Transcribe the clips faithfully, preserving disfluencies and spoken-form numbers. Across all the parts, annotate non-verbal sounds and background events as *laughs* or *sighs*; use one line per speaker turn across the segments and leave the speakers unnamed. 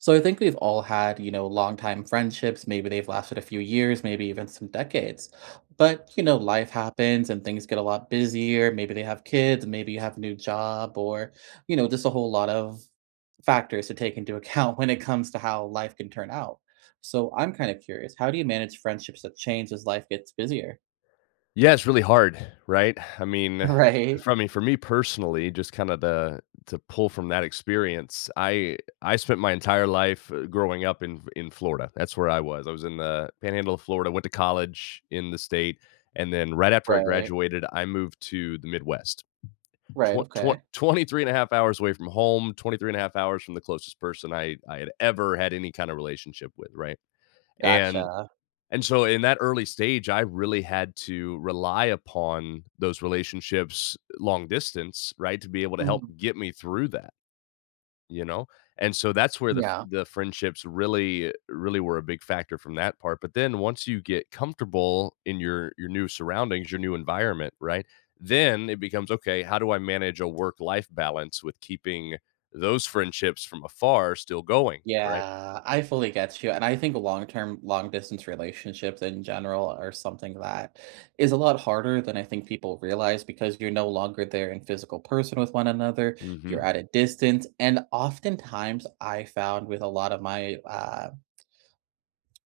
So, I think we've all had, you know, longtime friendships, maybe they've lasted a few years, maybe even some decades. But, you know, life happens and things get a lot busier, maybe they have kids, and maybe you have a new job, or, you know, just a whole lot of factors to take into account when it comes to how life can turn out. So, I'm kinda curious, how do you manage friendships that change as life gets busier?
Yeah, it's really hard, *sighs* right? *sighs* I mean, *sighs*
Right.
from me for me personally, just kinda, the to pull from that experience, I I spent my entire life, uh, growing up in in Florida, that's where I was, I was in the Panhandle of Florida, went to college in the state, and then right after I
Right.
graduated, I moved to the Midwest.
Right,
Twen twen
okay.
twenty-three and a half hours away from home, twenty-three and a half hours from the closest person I I had ever had any kind of relationship with, right? And
Gotcha.
and so in that early stage, I really had to rely upon those relationships long distance, right, to be able to help
Mhm.
get me through that You know? And so that's where the fr
Yeah.
the friendships really really were a big factor from that part, but then once you get comfortable in your your new surroundings, your new environment, right, then it becomes, "Okay, how do I manage a work-life balance with keeping those friendships from afar still going?" right?
Yeah, I fully get you, and I think long-term long-distance relationships in general are something that is a lot harder than I think people realize, because you're no longer there in physical person with one another, you're
Mhm.
at a distance, and oftentimes, I found with a lot of my, ah, um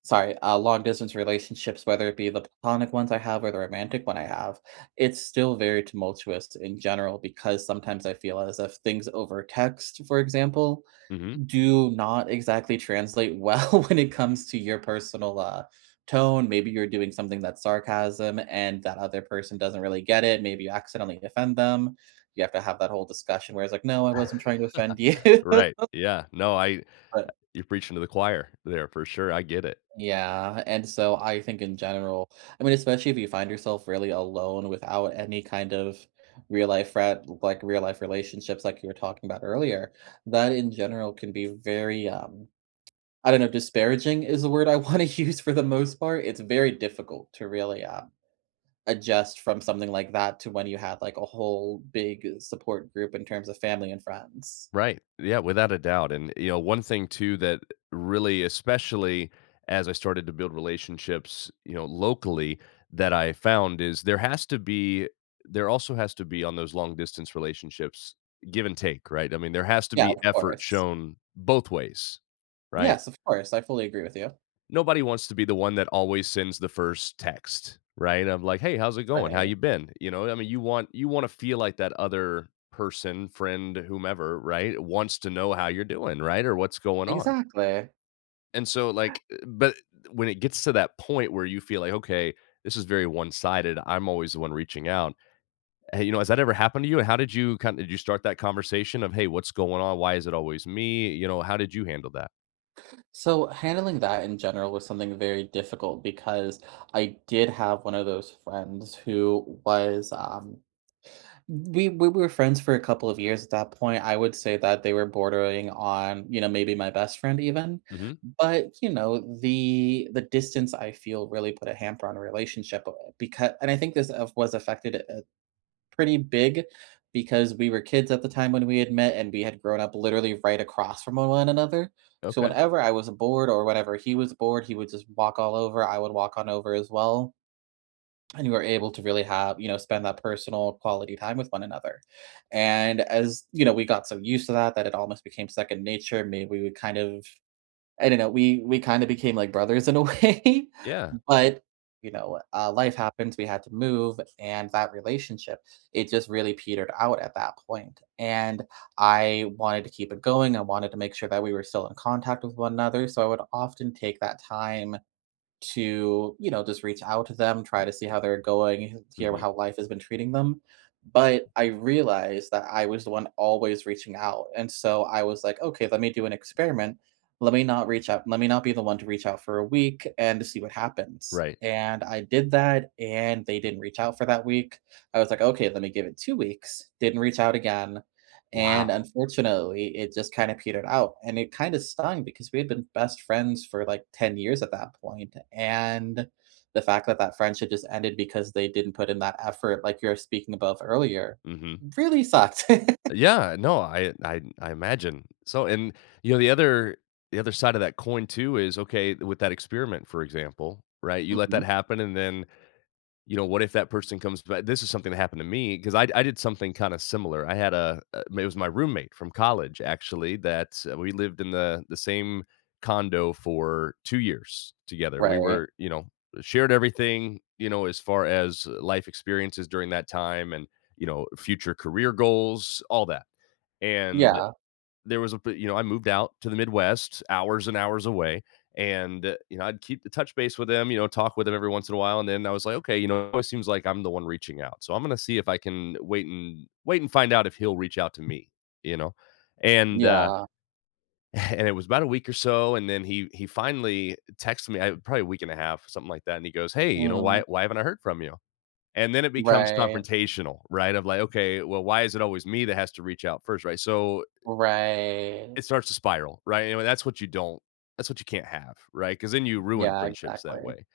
sorry, uh, long-distance relationships, whether it be the platonic ones I have or the romantic one I have, it's still very tumultuous in general because sometimes I feel as if things over text, for example,
Mhm.
do not exactly translate well when it comes to your personal, uh, tone. Maybe you're doing something that's sarcasm, and that other person doesn't really get it, maybe you accidentally offend them, you have to have that whole discussion where it's like, "No, I wasn't trying to offend you.”
*laughs* Right, yeah, no, I y
But
you're preaching to the choir there for sure, I get it.
Yeah, and so I think in general I mean, especially if you find yourself really alone without any kind of real life frien like, real life relationships like you were talking about earlier, that in general can be very, um, I don't know, disparaging is the word I wanna use for the most part, it's very difficult to really, um, adjust from something like that to when you have, like, a whole big support group in terms of family and friends.
Right, yeah, without a doubt, and you know, one thing too that really especially as I started to build relationships, you know, locally, that I found is there has to be there also has to be- on those long-distance relationships- give and take, right? I mean, there has to
Yeah,
be
of
effort
course.
shown both ways, right?
Yes, of course, I fully agree with you.
Nobody wants to be the one that always sends the first text, right? Of like, "Hey, how's it going? How
Right.
you been?" You know what I mean? You want you wanna feel like that other person, friend, whomever, right, wants to know how you're doing, right, or what's going on.
Exactly.
And so,
*gasps*
like, uh but when it gets to that point where you feel like, "Okay, this is very one-sided, I'm always the one reaching out." Hey, you know, has that ever happened to you? And how did you kind did you start that conversation of, "Hey, what's going on? Why is it always me?" You know, how did you handle that?
So, handling that in general was something very difficult, because I did have one of those friends who was, um we we were friends for a couple of years at that point, I would say that they were bordering on, you know, maybe my best friend, even.
Mhm.
But, you know, the the distance I feel really put a hamper on our relationship, bu becau and I think this of was affected, uh, pretty big, because we were kids at the time when we had met, and we had grown up literally right across from a one another. So,
Okay.
whenever I was bored, or whatever he was bored, he would just walk all over, I would walk on over as well, and you were able to really have you know, spend that personal, quality time with one another. And as you know, we got so used to that that it almost became second nature, may we would kind of I don't know, we we kinda became like brothers in a way,
Yeah.
but, you know, uh, life happens, we had to move, and that relationship, it just really petered out at that point, and I wanted to keep it going, I wanted to make sure that we were still in contact with one another, so I would often take that time to, you know, just reach out to them, try to see how they're going, hear
Mhm.
how life has been treating them, but I realized that I was the one always reaching out, and so I was like, "Okay, let me do an experiment. Let me not reach out let me not be the one to reach out for a week and to see what happens."
Right.
And I did that, and they didn't reach out for that week, I was like, "Okay, let me give it two weeks," didn't reach out again, and,
Wow.
unfortunately, it just kinda petered out, and it kinda stung because we had been best friends for, like, ten years at that point, and the fact that that friendship just ended because they didn't put in that effort like you're speaking above earlier,
Mhm.
really sucked. *laughs*
Yeah, no, I I I imagine. So, and you know, the other the other side of that coin too is, okay, with that experiment for example, right, you let that
Mhm.
happen and then, you know, what if that person comes ba this is something that happened to me, ‘cause I d I did something kinda similar, I had a a it was my roommate from college, actually, that, uh, we lived in the the same condo for two years together, we
Right.
were you know, shared everything, you know, as far as, uh, life experiences during that time and, you know, future career goals, all that, and
Yeah.
there was a p you know, I moved out to the Midwest, hours and hours away, and, you know, I'd keep to touch base with him, you know, talk with him every once in a while, and then I was like, "Okay, you know, it seems like I'm the one reaching out. So, I'm gonna see if I can wait and wait and find out if he'll reach out to me," you know, and, uh
Yeah.
*chuckles* and it was about a week or so, and then he he finally texted me I probably a week and a half, something like that, and he goes, "Hey, you know, why
Mm.
why haven't I heard from you?" And then it becomes
Right.
confrontational, right, I'm like, "Okay, well, why is it always me that has to reach out first?" Right, so, uh
Right.
it starts to spiral, right, anyway, that's what you don't that's what you can't have, right, 'cause then you ruin
Yeah,
friendships that
exactly.
way,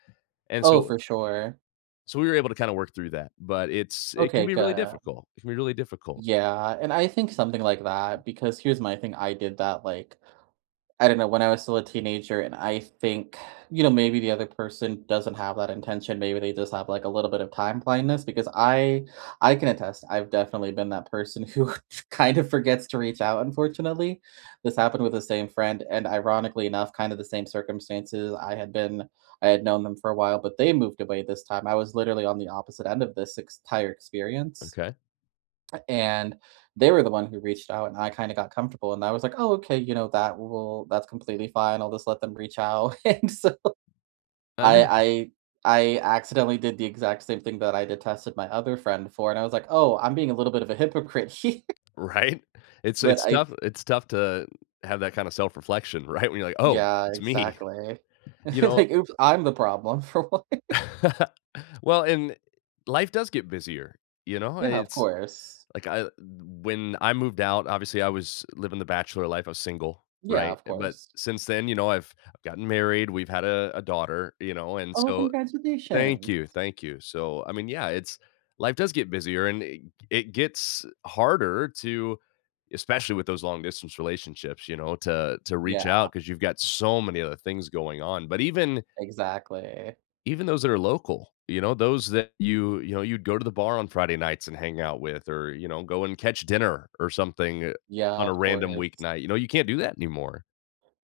and
Oh,
so
for sure.
so we were able to kinda work through that, but it's it can
Okay,
be really
good.
difficult. It can be really difficult.
Yeah, and I think something like that, because here's my thing, I did that, like, I don't know, when I was still a teenager, and I think, you know, maybe the other person doesn't have that intention, maybe they just have, like, a little bit of time blindness, because I I can attest, I've definitely been that person who kind of forgets to reach out, unfortunately. This happened with the same friend, and ironically enough, kinda the same circumstances. I had been I had known them for a while, but they moved away this time, I was literally on the opposite end of this ex ...tire experience,
Okay.
and they were the one who reached out, and I kinda got comfortable, and I was like, "Oh, okay, you know, that will that's completely fine, I'll just let them reach out," and so,
I
I
know.
I I accidentally did the exact same thing that I detested my other friend for, and I was like, "Oh, I'm being a little bit of a hypocrite here“
Right? It's a
but
it's
I th
tough it's tough to have that kinda self-reflection, right, when you're like, "Oh,
Yeah,
it's me."
exactly.
You
*chuckles*
know
Like, "Oops, I'm the problem." For what?
*laughs* Well, and life does get busier, you know,
Yeah, of
it's
course.
like, I l when I moved out, obviously I was living the bachelor life, I was single,
Yeah,
right,
of
uh, but
course.
since then, you know, I've I've gotten married, we've had a a daughter, you know, and
Oh,
so Thank
congratulations.
you, thank you, so, I mean, yeah, it's life does get busier, and i g it gets harder to especially with those long-distance relationships, you know, to to reach
Yeah.
out, ‘cause you've got so many other things going on, but even
Exactly.
even those that are local, you know, those that you you know, you'd go to the bar on Friday nights and hang out with or, you know, go and catch dinner or something, uh,
Yeah,
on a
of
random
course.
weeknight, you know, you can't do that anymore.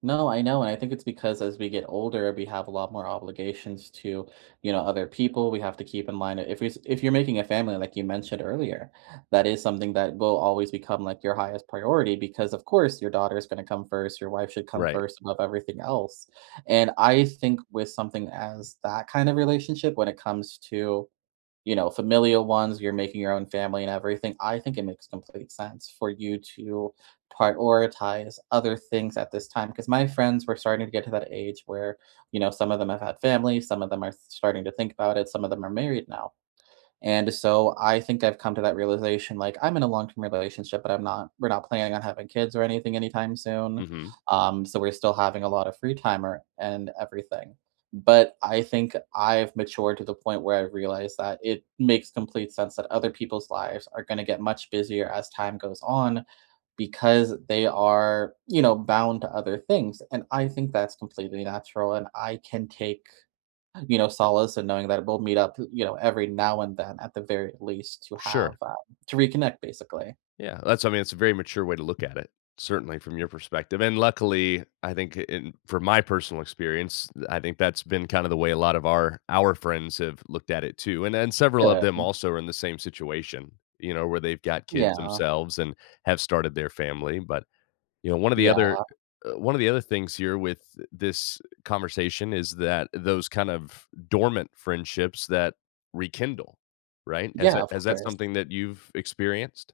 No, I know and I think it's because as we get older, we have a lot more obligations to, you know, other people we have to keep in mind. If is if you're making a family, like you mentioned earlier, that is something that will always become, like, your highest priority because, of course, your daughter is gonna come first. Your wife should come
Right.
first above everything else. And I think with something as that kind of relationship when it comes to, you know, familial ones, you're making your own family and everything, I think it makes complete sense for you to prioritize other things at this time. 'Cause my friends were starting to get to that age where, you know, some of them have had families, some of them are sh starting to think about it, some of them are married now. And so, I think I've come to that realization, like, I'm in a long term relationship, but I'm not we're not planning on having kids or anything anytime soon,
Mhm.
um, so we're still having a lot of free time or and everything. But I think I've matured to the point where I realized that it makes complete sense that other people's lives are gonna get much busier as time goes on because they are, you know, bound to other things. And I think that's completely natural, and I can take, you know, uh, solace in knowing that we'll meet up, p you know, every now and then at the very least to have
Sure.
um to reconnect, basically.
Yeah. That's I mean, it's a very mature way to look at it, certainly, from your perspective. And luckily, I think in from my personal experience, I think that's been kind of the way a lot of our our friends have looked at it too. And then, several
Yeah,
of
I
them
think.
also are in the same situation, you know, where they've got kids
Yeah.
themselves and have started their family. But, you know, one of the
Yeah
other one of the other things here with this conversation is that those kind of dormant friendships that rekindle. Right? Is
Yeah,
that
of
is that
course.
something that you've experienced?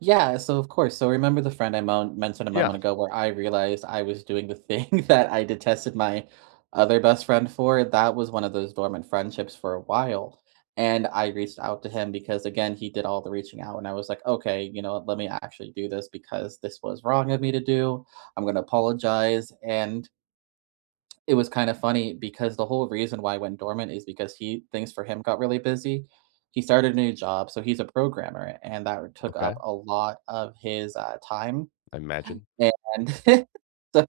Yeah. So, of course. So, remember the friend I mon mentioned a
Yeah.
moment ago, where I realized I was doing the thing that I detested my other best friend for? That was one of those dormant friendships for a while. And I reached out to him because, again, he did all the reaching out, and I was like, "Okay, you know let me actually do this because this was wrong of me to do. I'm gonna apologize." And it was kinda funny because the whole reason why I went dormant is because he things for him got really busy. He started new job. So, he's a programmer, and that took
Okay.
up a lot of his, uh, time.
I imagine.
And *chuckles* so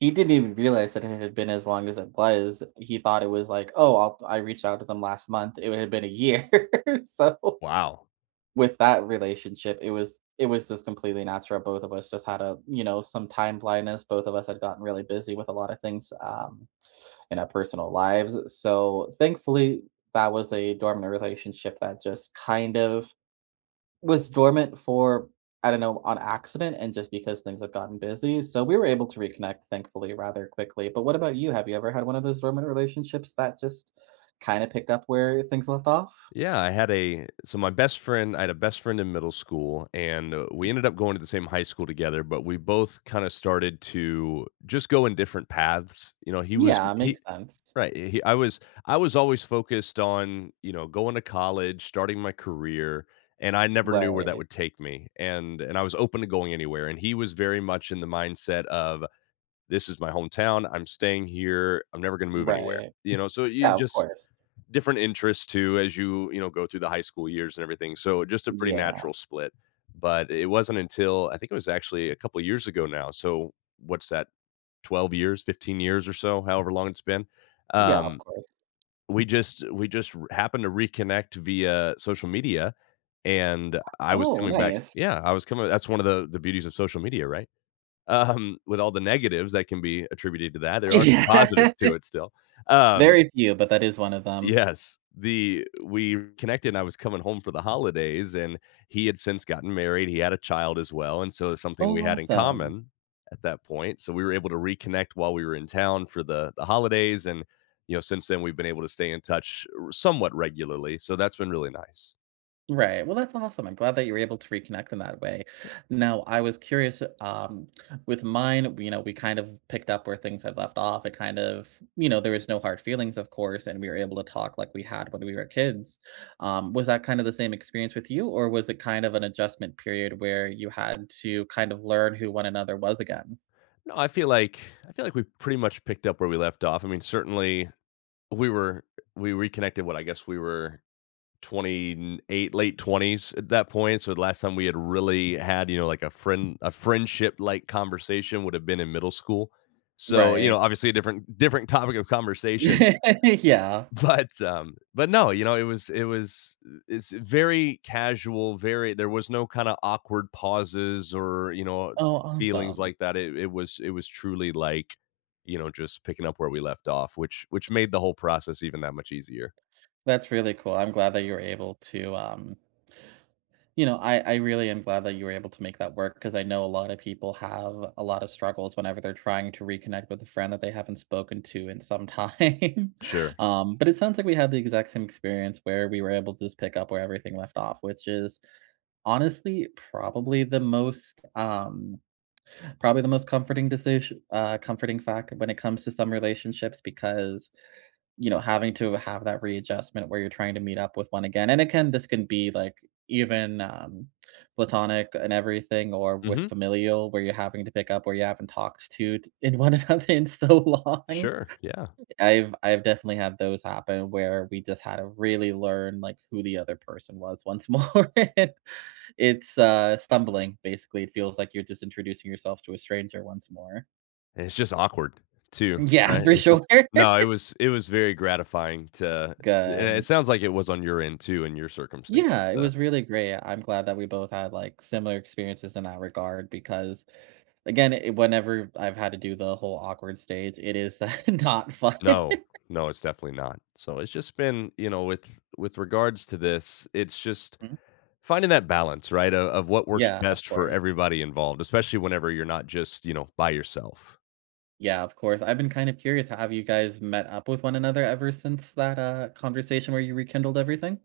he didn't even realize that it ha had been as long as it was. He thought it was like, "Oh, I'll I reached out to them last month." It would have been a year. *laughs* So
Wow.
with that relationship, it was it was just completely natural. Both of us just had a, you know, some time blindness. Both of us had gotten really busy with a lot of things, um, in our personal lives. So, thankfully, that was a dormant relationship that just kind of was dormant for, I don't know, on accident and just because things have gotten busy. So, we were able to reconnect, thankfully, rather quickly. But what about you? Have you ever had one of those dormant relationships that just kinda picked up where things left off?
Yeah, I had a so my best friend I had a best friend in middle school, and we ended up going to the same high school together, but we both kinda started to just go in different paths. You know, he was
Yeah, makes
he
sense.
right, he I was I was always focused on, you know, going to college, starting my career, and I never knew where that
Right.
would take me. And and I was open to going anywhere. And he was very much in the mindset of "This is my hometown, I'm staying here. I'm never gonna move anywhere."
Right.
You know? So you
Yeah, of
just
course.
different interests too as you you know, go through the high school years and everything. So just a pretty
Yeah.
natural split. But it wasn't until I think it was actually a couple years ago now. So, what's that? twelve years, fifteen years or so, however long it's been.
Yeah, of
Um.
course.
We just we just r happened to reconnect via social media, and I was
Oh,
coming back
nice.
Yeah. I was coming that's one of the the beauties of social media, right? Um. With all the negatives that can be attributed to that, there are some
Yeah.
positives to it still, um
Very few, but that is one of them.
Yes. The we connected, and I was coming home for the holidays, and he had since gotten married. He had a child as well. And so, it's something
Oh,
we had in
awesome.
common at that point. So, we were able to reconnect while we were in town for the the holidays and, you know, since then, we've been able to stay in touch r somewhat regularly. So that's been really nice.
Right. Well, that's awesome. I'm glad that you're able to reconnect in that way.
Eh
Now, I was curious, um, with mine, you know, we kind of picked up where things have left off. It kind of you know, there was no hard feelings, of course, and we were able to talk like we had when we were kids. Um, was that kind of the same experience with you, or was it kind of an adjustment period where you had to kind of learn who one another was again?
No, I feel like I feel like we pretty much picked up where we left off. I mean, certainly, we were we reconnected what I guess we were twenty n eight, late twenties at that point. So, the last time we had really had, you know, like a friend a friendship-like conversation would have been in middle school. So, you know,
Right.
obviously a different different topic of conversation.
*laughs* Yeah.
But um, but, no, you know, it was it was it's very casual, very there was no kind of awkward pauses, or, you know, uh,
Oh,
feelings
awesome.
like that. It it was it was truly like, you know, just picking up where we left off, which which made the whole process even that much easier.
That's really cool, I'm glad that you're able to, um You know, I I really am glad that you were able to make that work 'cause I know a lot of people have a lot of struggles whenever they're trying to reconnect with a friend that they haven't spoken to in some time.
Sure.
Um, but it sounds like we had the exact same experience, where we were able to just pick up where everything left off, which is, honestly, probably the most, um, probably the most comforting decis uh, comforting factor when it comes to some relationships because, you know, having to have that readjustment where you're trying to meet up with one again. And, acain, this can be, like, even, um, platonic and everything, or with
Mhm.
familial, where you're having to pick up where you haven't talked t to in one another in so long.
Sure, yeah.
I've I've definitely had those happen, where we just had to really learn, like, who the other person was once more. It's uh, stumbling, basically. It feels like you're just introducing yourself to a stranger once more.
It's just awkward too.
Yeah.
Right?
For
It's
sure.
just
*laughs*
No, it was it was very gratifying to eh, and it
Gun.
sounds like it was on your end too in your circumstance,
Yeah. It
uh.
was really great. I'm glad that we both had, like, similar experiences in that regard because again, it whenever I've had to do the whole awkward stage, it is *chuckles* not fun.
No.
*laughs*
No. It's definitely not. So it's just been you know, with with regards to this, it's just,
Hmm.
finding that balance, right, o of what works
Yeah. Of
best for
course.
everybody involved, especially whenever you're not just, you know, by yourself.
Yeah. Of course. I've been kinda curious. Have you guys met up with one another ever since that, uh, conversation where you rekindled everything?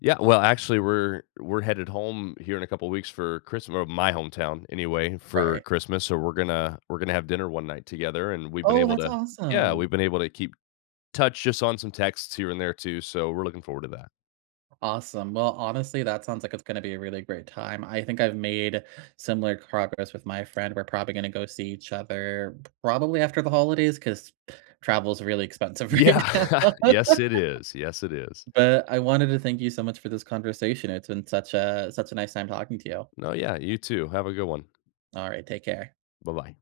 Yeah. Well, actually, we're we're headed home here in a couple weeks for Christm or my hometown anyway for
Right.
Christmas. So, we're gonna we're gonna have dinner one night together, and we've been
Oh,
able
that's
to Yeah.
awesome!
We've been able to keep touch just on some texts here and there too. So, we're looking forward to that.
Awesome. Well, honestly, that sounds like it's gonna be a really great time. I think I've made similar progress with my friend. We're probably gonna go see each other probably after the holidays 'cause travel is really expensive right now.
Yeah.
*laughs*
Yes. It is. Yes. It is.
But I wanted to thank you so much for this conversation. It's been such a such a nice time talking to you.
No. Yeah. You too. Have a good one.
Alright. Take care.
Bye-bye.